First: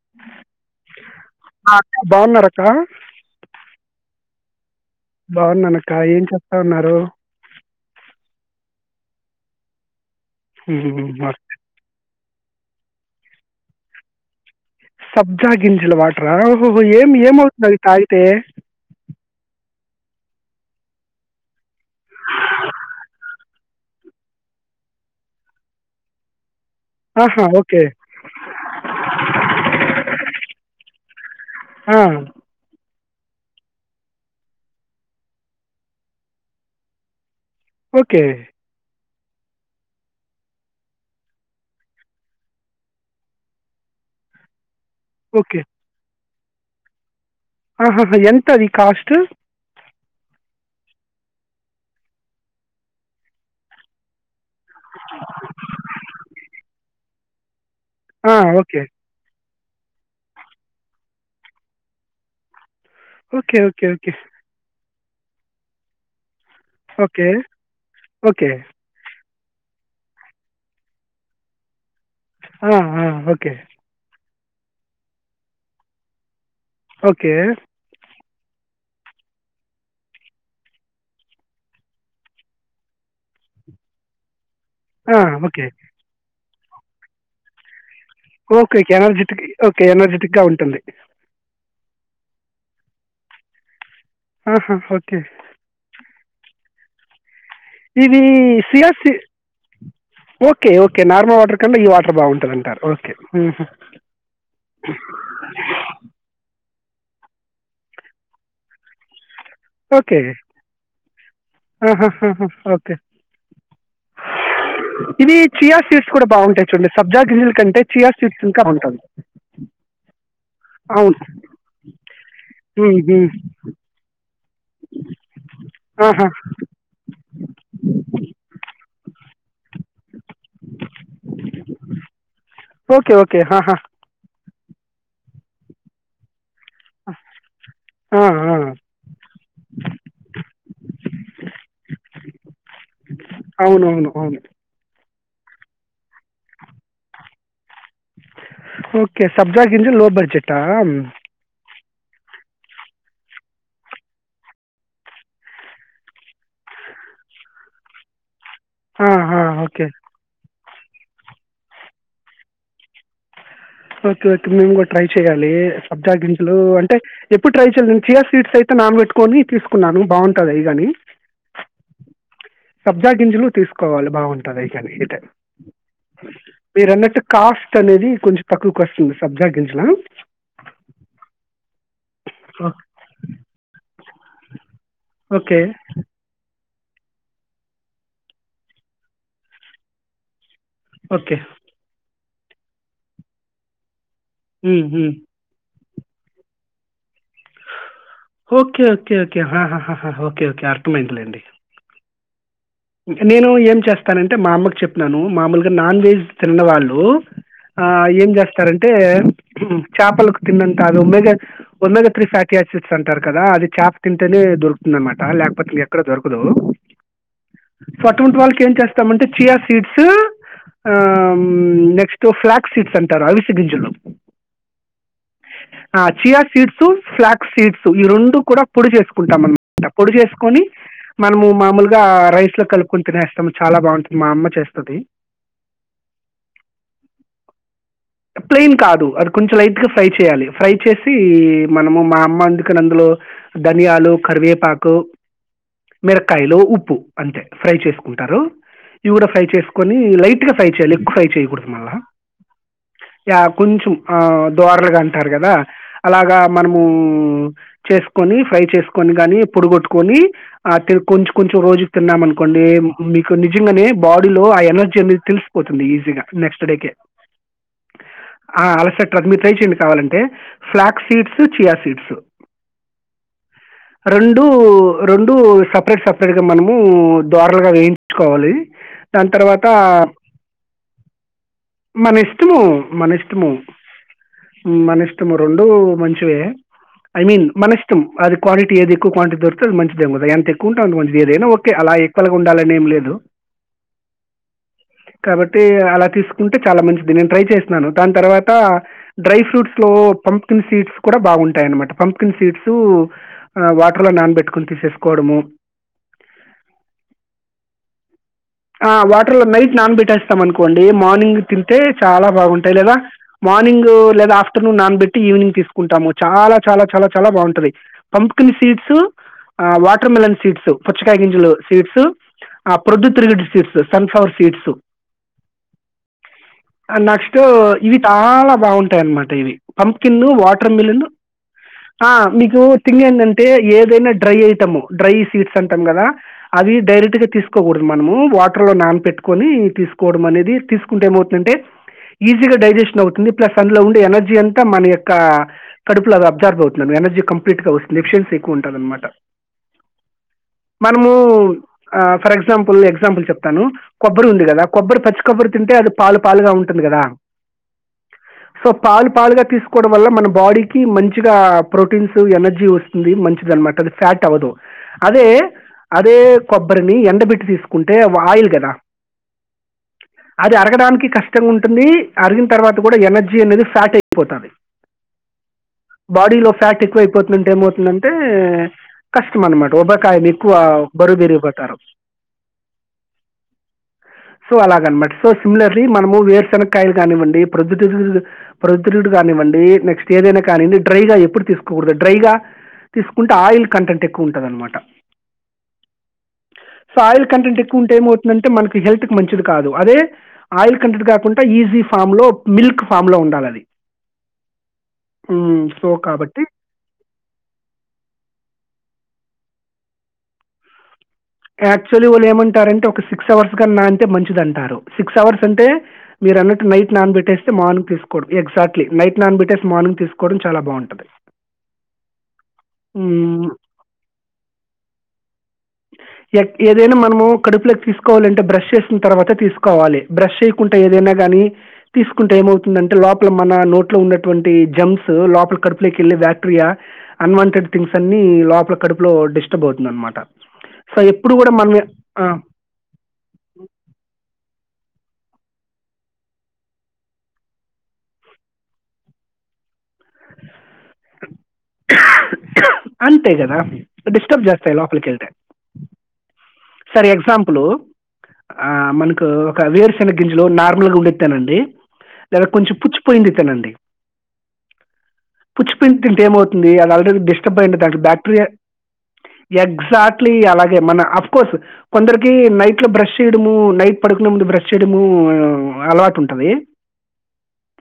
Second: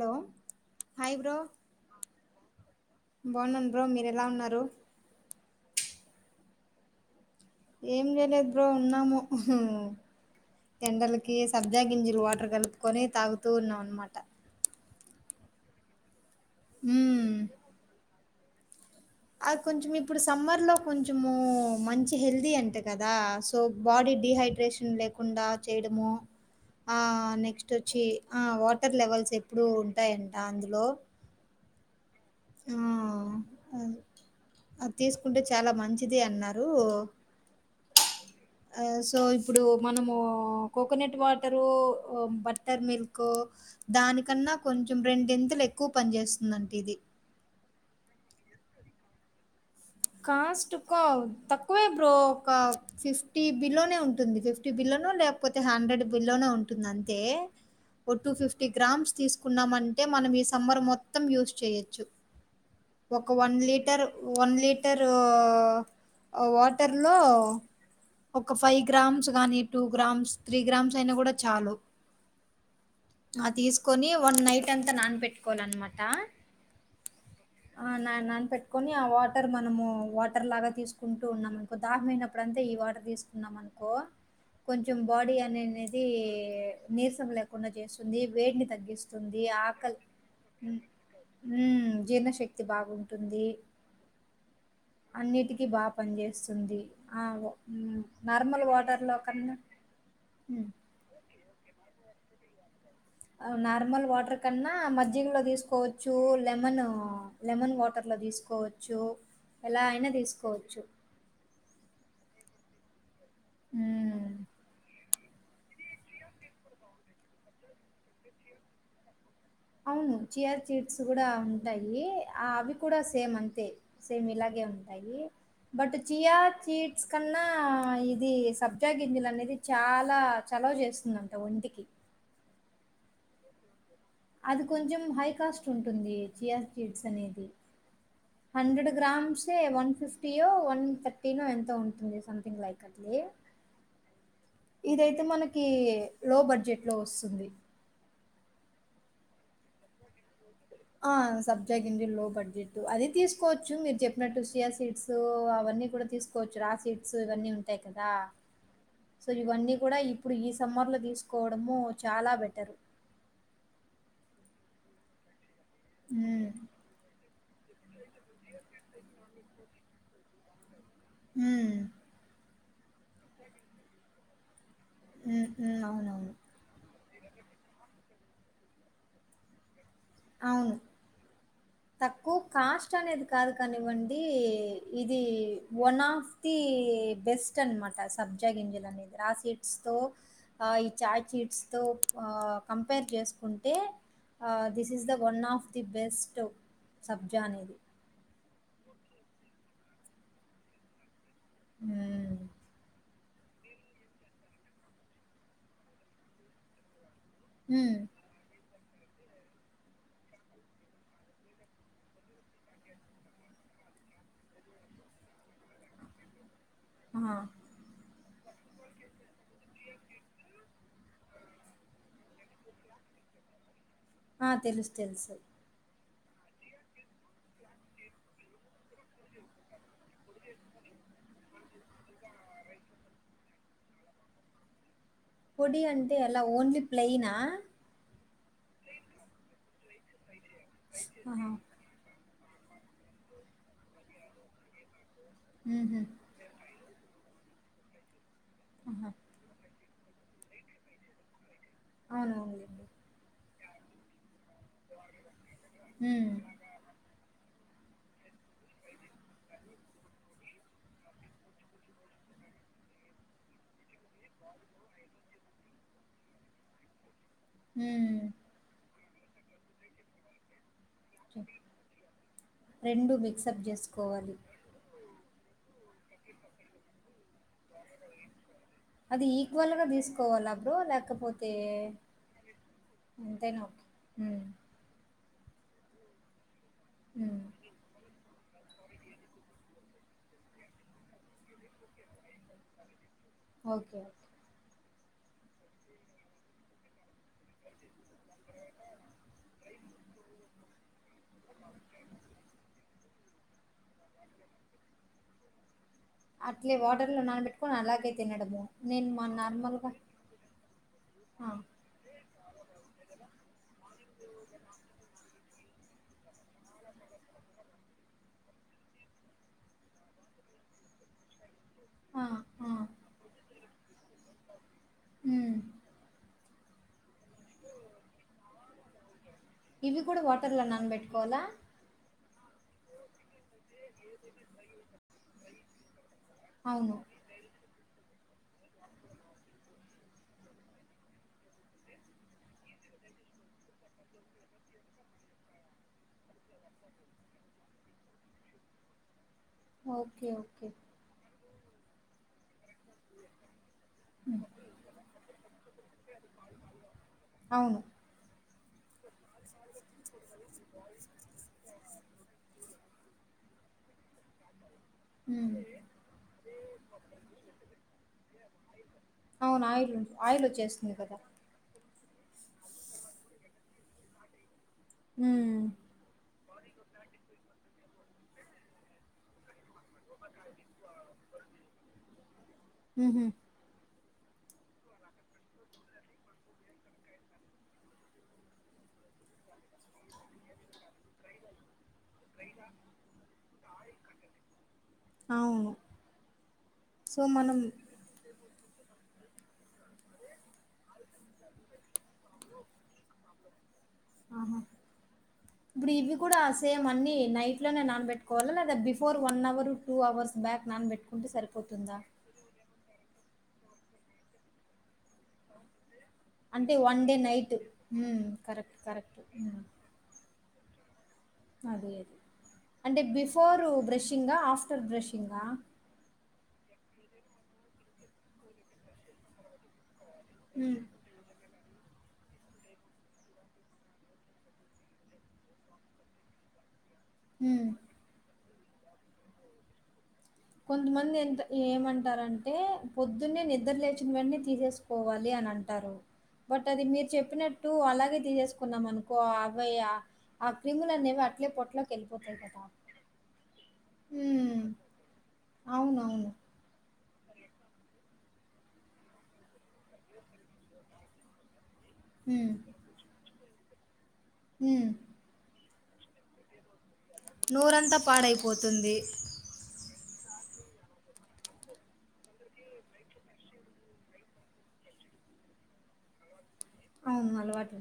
Hello hi bro [inaudible] అక్క బాగున్నారు అక్క బాగున్నాను మీరు ఎలా ఉన్నారు బాగున్నా అనక ఏం చెస్తా ఉన్నారు ఏం చేలేదు బ్రో ఉన్నాము ఉమ్, ఎండాలకి సబ్జ్ గింజలు వాడు అక్కడ కలుపుకొని తాగుతూ ఉన్నాం అన్నమాట సబ్జా గింజల్ వాడు రాహోహో ఏం ఏం మ్మ్. ఏమవుతుంది అది కాయి తే అది కొంచెం ఇప్పుడు సమ్మర్ లో కొంచెము మంచి హెల్దీ అంటే కదా సో బాడీ డిహైడ్రేషన్ లేకుండా చేయడము ఆ ఆహా నెక్స్ట్ ఓకే వచ్చి ఆ వాటర్ లెవెల్స్ ఎప్పుడు ఉంటాయంట అందులో ఆ ఆ, అది అది తీసుకుంటే చాలా మంచిది అన్నారు ఓకే ఆ సో ఇప్పుడు మనము కోకోనట్ వాటరు బట్టర్ మిల్క్ దానికన్నా కొంచెం ఓకే రెండింతలు ఎక్కువ పని చేస్త నంటిది ఆహహ ఎంత అది కాస్ట్ కాస్ట్ ఒక తక్కువే బ్రో ఒక ఫిఫ్టీ బిలోనే ఉంటుంది ఫిఫ్టీ బిలో నో లేకపోతే హండ్రెడ్ బిలో నో ఉ ఉంటుంది అంతే ఓ టూ ఆ, ఫిఫ్టీ ఓకే గ్రామ్స్ తీసు కున్నామంటే మనం ఈ సమ్మర్ మొత్తం యూజ్ చేయొచ్చు ఒక one okay okay litre okay one లీట [unintelligible] thorough ఆ వాటర్ లో ఓకే ఓకే ఒక ఫైవ్ గ్రామ్స్ కానీ టూ గ్రామ్స్ త్రీ గ్రామ్స్ అయినా కూడా చాలు ఆ ఆ ఓకే వన్ నైట్ అంతా నానబెట్టికోవాలి అన్నమాట ఓకే పెట్టుకొని ఆ వాటర్ మనము వాటర్ లాగా తీసుకుంటూ ఉన్నాం అనుకో దాహంమయినప్పుడు అంతా ఈ వాటర్ తీసుకున్నాం అనుకో కొంచెం ఆ, బాడీ ఓకే అనేనేది నీరసం లేకుండా చేసు టుంది వేడిని ఓకే ఓకే ఎనర్జెటిక్ తగ్గిస్తుంది ఓకే ఆకలి ఎనర్జెటిక్గా ఉంటుంది ఉమ్ హుమ్ జీర్ణశక్తి తి బాగుంటుంది ఆహా ఓకే అన్నిటికీ బాగా పనిచేస్తుంది ఆ ఓ ఇవి సియాసి um okay okay normal water కన్నా ఈ వాటర్ బాగుంటది అంటారు ఒ నార్మల్ వాటర్ కన్నా మజ్జిగలో తీసుకోవచ్చు లెమను లెమన్ వాటర్ లో తీసుకోవచ్చు ఎలా అయినా ఓకే తీసుకోవచ్చు ఆహా హా హా ఓకే ఉమ్మ్ ఇవి చియా సీడ్స్ కూడా బావుంటాయి చూడండి సబ్జా గింజల కంటే చియా సీడ్స్ ఇంకా బావుంటాది అవును చియా సీడ్స్ కూడా ఉంటాయి అవి ఉమ్, కూడా ఉమ్. సేమ్ అంతే సేమ్ ఇలా గే ఉంటాయి బట్ ఆహా. చియా సీడ్స్ కన్నా ఇది సబ్జా గింజలు అనేది చాలా చలవ చేస్తుందంట ఒంటికి కే హా హా అది కొంచెం హై కాస్ట్ ఉంటుంది చియా సీడ్స్ అనేది ఆ, ఆ. హండ్రడ్ గ్రామ్స్ ఏ వన్ ఫిఫ్టీ యో వన్ తర్టీ నో ఎంతో ఉంటుంది సంథింగ్ లైక్ అట్లే అవును అవును అవును ఇదై తే మనకి లో బడ్జెట్ లో వస్తుంది కే సబ్జా గింజలు లో బడ్జెట్ టాం జా గింజలు లో బడ్జెట్ అది తీసుకోవచ్చు మీరు చెప్పినట్టు సియా సీడ్స్ అవన్నీ కూడా తీసుకోవచ్చు రా సీడ్స్ ఇవన్నీ ఉంటాయి కదా సో ఆహా, ఇవన్నీ ఓకే కూడా ఇప్పుడు ఈ సమ్మర్లో తీసుకోవడము చాలా బెటరు ఓకే ఓకే మేము కూడా ట్రై చెయ్యాలి సబ్జా హ్మ్. గింజలు అంటే ఎప్పుడు ట్రై చేయలే నేను చియా సీడ్స్ అయితే నానబెట్టుకొని తీసుకున్నాను బావుంటాది అవి కానీ ఉమ్మ్ సబ్జా గింజులు తీసుకోవాలి బావుంటది హ్మ్. హ్మ్. అవునవును. [unintelligible] మీరన్నట్టు కాస్ట్ అనేది కొంచెం తక్కువకొస్తుంది సబ్జా గింజలా అవును తక్కువ ఓ- కాస్ట్ అనేది కాదు కానివ్వన్ ది ఇది ఓకే వన్ ఆఫ్ ది ఇ బెస్ట్ అన్నమాట సబ్జా గింజలు అనేది రా సీడ్స్ తో ఆ ఈ చాయ్ ఓకే చీట్స్ తో వ కంపేర్ చేసుకుంటే ఆ um, this is um. The one of the best సబ్జా అనేది ఓకే ఓకే ఓకే హ హ ఓకే ఓకే అర్ధమయ్యింది లేండి హ్మ్. నేను ఏం చేస్తానంటే మా అమ్మకు చెప్పినాను మామూలుగా నాన్ వెజ్ తిన్న వాళ్ళు ఆ హ్మ్. ఏం చేస్ స్తారంటే చేపలకు తిన్నంత అది omega, omega three fatty acids అంటారు కదా అది చేప తింటేనే దొరుకుతుంది అన్నమాట లేకపోతే ఎక్కడా దొరకదు ఆ సో అటువంటి వాళ్ళకి ఏం చేస్తామంటే చియా సీడ్స్. ఆ నెక్స్ట్ ఫ్లాక్ సీడ్స్ అంటారు అవిసెగింజలు ఆ తెలుసు, తెలుసు. ఆ చియా సీడ్స్ ఫ్లాక్స్ సీడ్స్ ఈ రెండు కూడా పొడి చేసుకుంటాం అన్నమాట. పొడి చేసుకొని మనము మామూలుగా రైస్లో కలుపుకొని తినేస్తాం చాలా బావుంటుంది మా అమ్మ చేస్తది. పొడి అంటే ఎలా ఓన్లీ ప్లెయినా ప్లెయిన్ కాదు అది కొంచెం లైట్ గా ఫ్రై చేయాలి ఫ్రై చేసి ఆహా! మనము మా వందుకని అందులో ధనియాలు, కరివేపాకు హుహు. మిరక్కాయలు ఉప్ ఉప్పు అంతే ఫ్రై చేసుకుంటారు ఆహా! ఇవి గుడా ఫ్రై చేస్ కొనీ లైట్ గా ఫ్రై చేయాలి ఎక్కువ ఫ్రై చేయకూడదు మల్లా అవునవునులెండి. ఆ కొంచెం ఆ దోర్లగా అంటారు గదా హ్మ్. అలాగా మనము చేసుకొని ఫ్రై చేసుకొని గాని పొడిగొట్టుకొని ఆ కొంచెం కొంచెం రోజు తిన్నామనుకోండి మీకు నిజంగానే బాడీలో ఆ ఎనర్జీ అనేది తెలిసిపోతుంది ఈజీగా నెక్స్ట్ డేకే హుమ్ హు బట్ మీరు ట్రై చేయండి కావాలంటే flax seeds chia seeds mix up జేసుకోవాలి. రెండు రెండు సపరేట్ సపరేట్గా మనము ద్వారలుగా వేయించుకోవాలి అది దాని తర్వాత ఈక్వల్ గా తీసుకోవాల బ్రో లేకపోతే మన ఇష్టము మనష్టము ఎంతైనా ఓకే. హ్మ్. మనిష్ ఇము రెండు మంచివే ఐ హ్మ్. మీన్ మనిష్టం అద్ క్వాలటీ ఏది ఎక్కువ క్వాంటిటీ దొరితే అది మంచిదే, ఎంత ఎక్కువ ఉంటే అంత మంచిది ఏదైనా ఓకే అలా ఈక్వల్ గా ఉండాలని ఏం లేదు. ఓకే కాబట్టి అలా తీసుకుంటే చాలా మంచ్ ది నేను ట్రై చేసినాను దాని తర్వాత డ్రై ఫ్రూట్స్ లో పంప్కిన్ సీడ్స్ కూడా బాగుంటాయనమాట, పంప్కిన్ సీడ్స్ వాటర్ లో నానబెట్టుకుని తీసేసుకోవడము. అట్లే వాటర్లో నానబెట్టుకొని అలాగే తినడము నేను మా వాటర్లో నైట్ నార్మల్గా తే చాలా బాగుంటాయి లేదా మార్నింగ్ గు లేదా ఆఫ్టర్నూన్ నానబెట్టి ఈవినింగ్ తీస్ కుంటాము చాలా చాలా చాలా చాలా బాగుంటది. పంప్కిన్ సీడ్స్ ఆ వాటర్ మెలన్ సీడ్స్ పుచ్చకాయ గింజలు. సీడ్స్ ఆ ప్రొద్దు తిరుగుడు సీడ్స్ సన్ఫ్లవర్ సీడ్స్ మ్ ఆ నెక్స్ట్ఇవి చాల బాగుంటాయి అన్మాట. దేవి ఇవి కూడా పంప్కిన్ను వాటర్‌లో వాటర్ మిలను నానబెట్టుకోవాలా? ఆ మీకు తింగ్ ఏంటంటే ఏదైనా డ్రై ఐటమ్ డ్రై సీడ్స్ అంటాం కదా, అవి అవును. డైరెక్ట్ గా తీసుకోకూడదు మనము. వాటర్ లో నాన్ పెట్టుకొని తీసుకోవడం అనేది తీస్ కుంటే ఏమవుతుందంటే, ఈజీగా డైజెషన్ అవుతుంది ప్లస్ అందులో ఉండే ఎనర్జీ అంతా మన యొక్క కడుపులో అది అబ్జార్బ్ అవుతుందని ఎనర్జీ కంప్లీట్ గా వస్తుంది ఎఫిషియన్సీ ఎక్కువుంటాదన్మాట. Okay okay for example example చెప్తాను కొబ్బరి ఉంది హ్మ్. కదా కొబ్బరి పచ్చికొబ్బరి అది పాలు పాలుగా ఉంటుంది కదా అవును. సో పాలు పాలుగా తీసుకోవడం వల్ల మనం బాడీకి మంచిగా ప్రో ప్రోటీన్స్ ఎనర్జీ వస్తుంది మంచిదన్మాట అది ఫ్యాట్ అవ్వదు అదే హ్మ్. అదే కొబ్బరిని ఎండబెట్టి తీసుకుంటే వ ఆయిల్ కదా అవున్ ఆయిల్ ఉన్ అది అరగడానికి కష్టంగుంటుంది. అరిగిన తర్వాత కూడా ఎనర్జీ అనేది ఫ్యాట్ అయిపోతాది. మ్మ్ ఫ్యాట్ ఎక్కువ అయిపోతుందంటే ఏమవుతుందంటే, కష్టం అనమాట. రోబకాయం ఎక్కువ బరువుపెరిగి పోతారు మ్మ్ హు సో అలాగన్మా సో సిమిలర్లీ మనము వేరుశనక్కాయలు కానివ్వండి, ప్రోద్ తిర్ ప్రొద్దుతిరుగుడు కానివ్వండి, నెక్స్ట్ ఏదైనా కానీన్డి డ్రైగా ఎప్పుడు తీసుకోకూడదన్ డ్రైగా తీసుకుంటే ఆయిల్ కంటెంట్ ఎక్కువుంటదన్మాట. అవును. సో ఆయిల్ కంటెంట్ ఎక్కువుంటే ఏమవుతుందంటే మనక్ ఇ హెల్త్ కి మంచిది కాదు. అదే, ఆయిల్ కంటెట్ కాకుండా ఈజీ ఫామ్ లో మిల్క్ ఫామ్ లో ఉండాలి అది ఆహా మ్మ్. సో ఇప్పుడు ఇవి కూడా కాబట్టి సేమ్ అన్ని నైట్ లోనే నానబెట్టుకోవాలా లేదా before one hour two hours back నానబెట్ యాక్చువల్లీ వాళ్ళు ఏమంటారంటే ఒక సిక్ క్స్ అవర్స్ గాన్ నాన్తే మంచిది అంటారు. సిక్స్ అవర్స్ అంటే, మీరు అన్నట్టు అంటే నైట్ వన్ నాన్ డే బెట్టేస్తే నైట్ మార్నింగ్ ఉమ్, తీస్కోవడం. కరెక్ట్ ఎగ్జాక్ట్లీ కరెక్ట్ నైట్ నాన్ ఉమ్, బెట్టేస్ మార్నింగ్ తీస్ కూడా చాలా బాగుంటది అది అది అంటే మ్మ్. బిఫోర్ బ్రషింగాా ఆఫ్టర్ బ్రషింగాా ఎ ఏదైనా మనము కడుపులోకి తీసుకోవాలింటే బ్రష్ చేసిన తర్వాత తీసుకోవాలి బ్రష్ చేయకుండా ఉమ్. ఏదైనా కానీ తీసుకుంటే ఏమవుతుందంటే లోపల మన నోట్లో ఉన్నటువంటి జమ్స్ లోపల కడుపులోకి వెళ్ళి బ్యాక్టీరియా ఉమ్. అన్వాంటెడ్ థింగ్స్ అన్ని లోప కడుపులో డిస్టర్బ్ అవుతుంది అనమాట సో కొంతమంది ఎప్పుడు ఎంత కూడా మనం ఆ, ఏమంటారంటే పొద్దున్నే నిద్ర లేచిన వెంటనే తీసేసు పోవాలి అని అంటారు బట్ అది మీరు చెప్పినట్టు అలాగే తీసేసుకున్నాం అనుకో అబయ క్రిములన్నేవి అట్లే పొట్లోకి వెళ్ళిపోతాయి కదా ఇంతే కద డిస్టర్బ్ హ్మ్. చేస్తాయి లోపలికిెళ్తే అవునవును ఫర్ ఎగ్జాంపుల్ ఆ మనకు ఒక వేరుశెనగ గింజలో నార్మల్గా ఉండెది తినండి లేద కొంచెం పుచ్చి పోయింది తినండి మ్ పుచ్చి పోయింది తింటే ఏమవుతు ఉంది అది ఆల్రెడీ డిస్టర్బ్ అయి ఉంటుంది నోరంతా దానికి బ్యాక్టీరియా పాడైపోతుంది. ఎగ్జాక్ట్ అలాగే మన కోర్స్ కొందరికి నైట్లో బ్రష్ చేయడము నైట్ పడుకున్న ముందు బ్రష్ చేయడము అలవాటు ఉంటది అవును అలవాటు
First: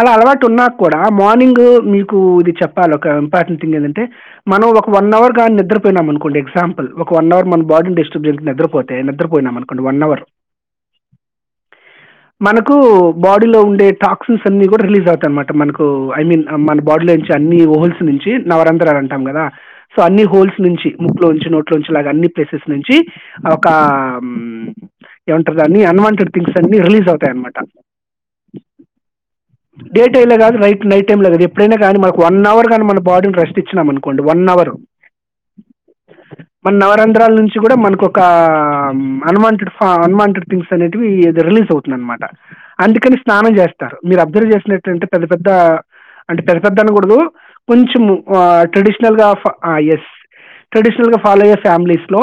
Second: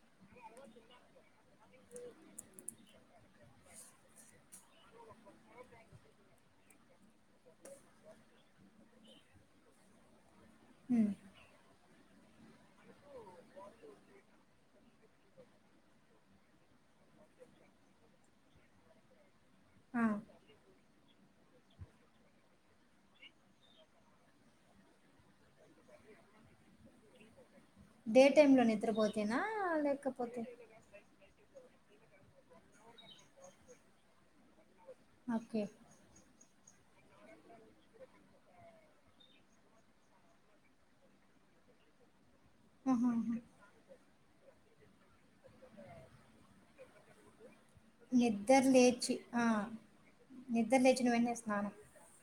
అలా అలవాటు ఉన్నా కూడా మార్నింగ్ మీకు ఇది చెప్పాల ఇంపార్టెంట్ థింగ్ ఏంటంటే మనం ఒక వన్ అవర్ గానీ నిద్రపోయినాం అనుకోండి ఎగ్జాంల్ వన్ అవర్ మనం బాడీను డిస్టర్బ్ చేయకుండా నిద్రపోతే నిద్రపోయినాం అనుకొండి వన్ అవర్ మ్ మనకు బాడీలో ఉండే టాక్సిన్స్ అన్ని కూడా రిలీజ్ అవుతాయన్నమాట మనకు ఐ మీన్ మన బాడీలో నుంచి అన్ని హోల్స్ నుంచి నవరంద్రాలు అంటాం కదా సో ఆ! అన్ని హోల్స్ నుంచి ముక్లో ఉంచి నోట్లోంచిలాగా అన్ని ప్లేసెస్ నుంచి ఒక ఏమంటుారు దాన్ని అన్వాంటెడ్ థింగ్స్ అన్నిీ రిలీజ్ అవుతాయన్నమాట డే టైమ్ లో నిద్రపో డే టైమ్ కాదు రైట్ నైట్ టైమ్లా కాదు ఎప్పుడైనా కానీ మనకు వన్ అవర్ గానీ మన బాడీకి రెస్ట్ ఇచ్చినాం అనుకోండి వన్ అవర్ ఓకే మన నవరంధ్రాల నుంచి కూడా మనకు ఒక అన్వాంటెడ్ అన్వాంటెడ్ థింగ్స్ అనేటివి రిలీజ్ అవుతుందనమాట అందుకని ఆహాహా! స్నానం చేస్తారు మీరు అబ్జర్వ్ చేసినట్ంటే పెద్ద పెద్ద అంటే పెద్ద పెద్ద అనకూడదు కొంచెము నిద్ర లేచి ట్రెడిషనల్గా ఆ! ఎస్ నిద్ర లేచిన ట్రెడిషనల్ గా వెంటనే ఫాలో అయ్యే స్నానం. ఫ్యామిలీస్ లో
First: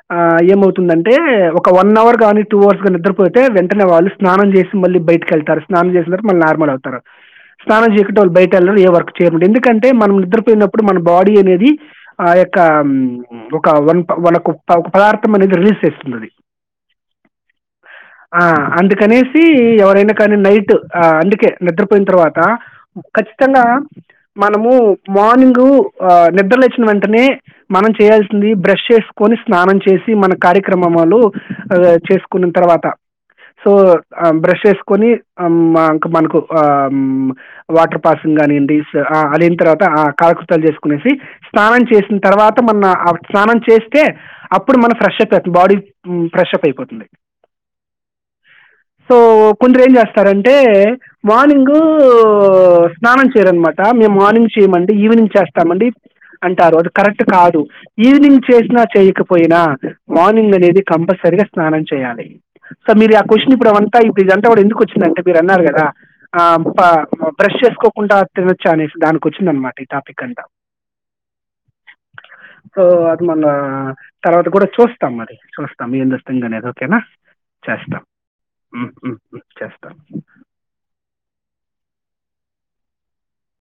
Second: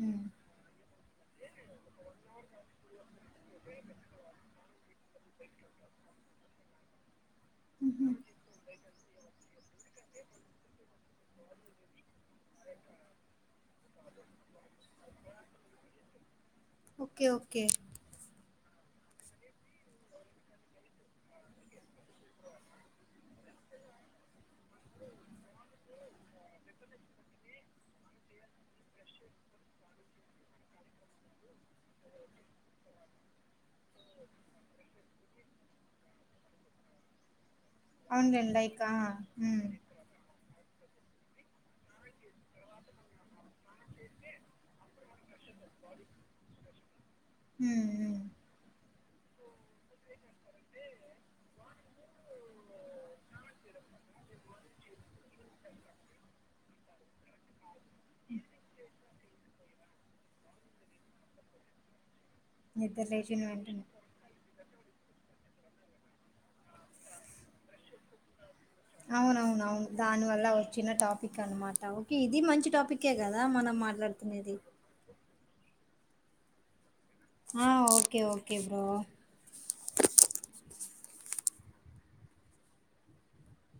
హ్మ్. ఏమవుతుంది అంతే ఒక వన్ అవర్ కానీ టూ అవర్స్ కానీ నిద్ర పోతే వెంటనే వాళ్ళు స్నానం చేసి మళ్ళీ బయటకు సెల్టర్స్ స్నానం చేసిన మళ్ళీ నార్మల్ అవుతారు స్నానం చేయకంటే వాళ్ళ బయట వెళ్ళరూ ఏ వర్క్ చేరు ఎందుకంటే మనం నిద్రపోయినప్పుడు మన బాడీ అనేది ఆ యొక్క ఒకన ఒక పదార్థం అనేది రిలీజ్ చేస్తుంది అది ఓకే ఓకే ఆ అందుకనేసి ఎవరైనా కానీ నైట్ ఆ అందుకే నిద్రపోయిన తర్వాత ఖచ్చితంగా మనము మార్నింగ ఆ నిద్రలేచ్చిన వెంటనే మనం చేయాల్సింది బ్రష్ చేసుకొని స్నానం చేసి మన కార్యక్రమలు చేసుకున్న తర్వాత సో ఆ బ్రష్ చేసుకొని మా అంకా మనకు వాటర్ పాసింగ్ అవునులెండి. కానివండి లైక్ ఆ! అ లేన హ్మ్. తర్వాత ఆ కాలకృతాలు చేసు నేసి స్నానం చేసిన తర్వాత మన స్నానం చేస్తే అప్పుడు మనం ఫ్రెష్ అవుత బాడీ ఫ్రెష్ప్ అయిపోతుంది హ సో కొందరు ఏం స్తారంటే మార్నింగ్ స్నానం చేయరనమాట మేము మార్నింగ్ చేయమండి ఈవినింగ్ చేస్తామండి అంటారు అది కరెక్ట్ కాదు ఈవినింగ్ చేసినా చెయ్యక పోయినా మార్నింగ్ అనేది కంపల్సరీగా స్నానం చేయాలి సో నిద్ర మీరు ఆ లేచిన క్యూషన్ ఇప్పుడు వెంటనే. అంతా ఇప్పుడు అంత కూడా ఎందుకు వచ్చింటే మీరు అన్నారు కదా ఆ బ్రష్ చేసుకోకుండా తినొచ్చా అని దానికి వచ్చింది అనమాట అవునవునవును. ఈ టాపిక్ అంతా దానివల్ల వచ్చిన టాపిక్ అనమాట. ఓకే. ఇది మంచి సో టాపిక్కే అది గదా! మల్ల మనం తర్వాత మాట్లాడుతునేది. కూడా చూస్తాం అది స్వస్తా మీ అందస్స్తు తెంగానే అదఓకేనా ఆ ఓకే ఓకే బ్రో చేస్తా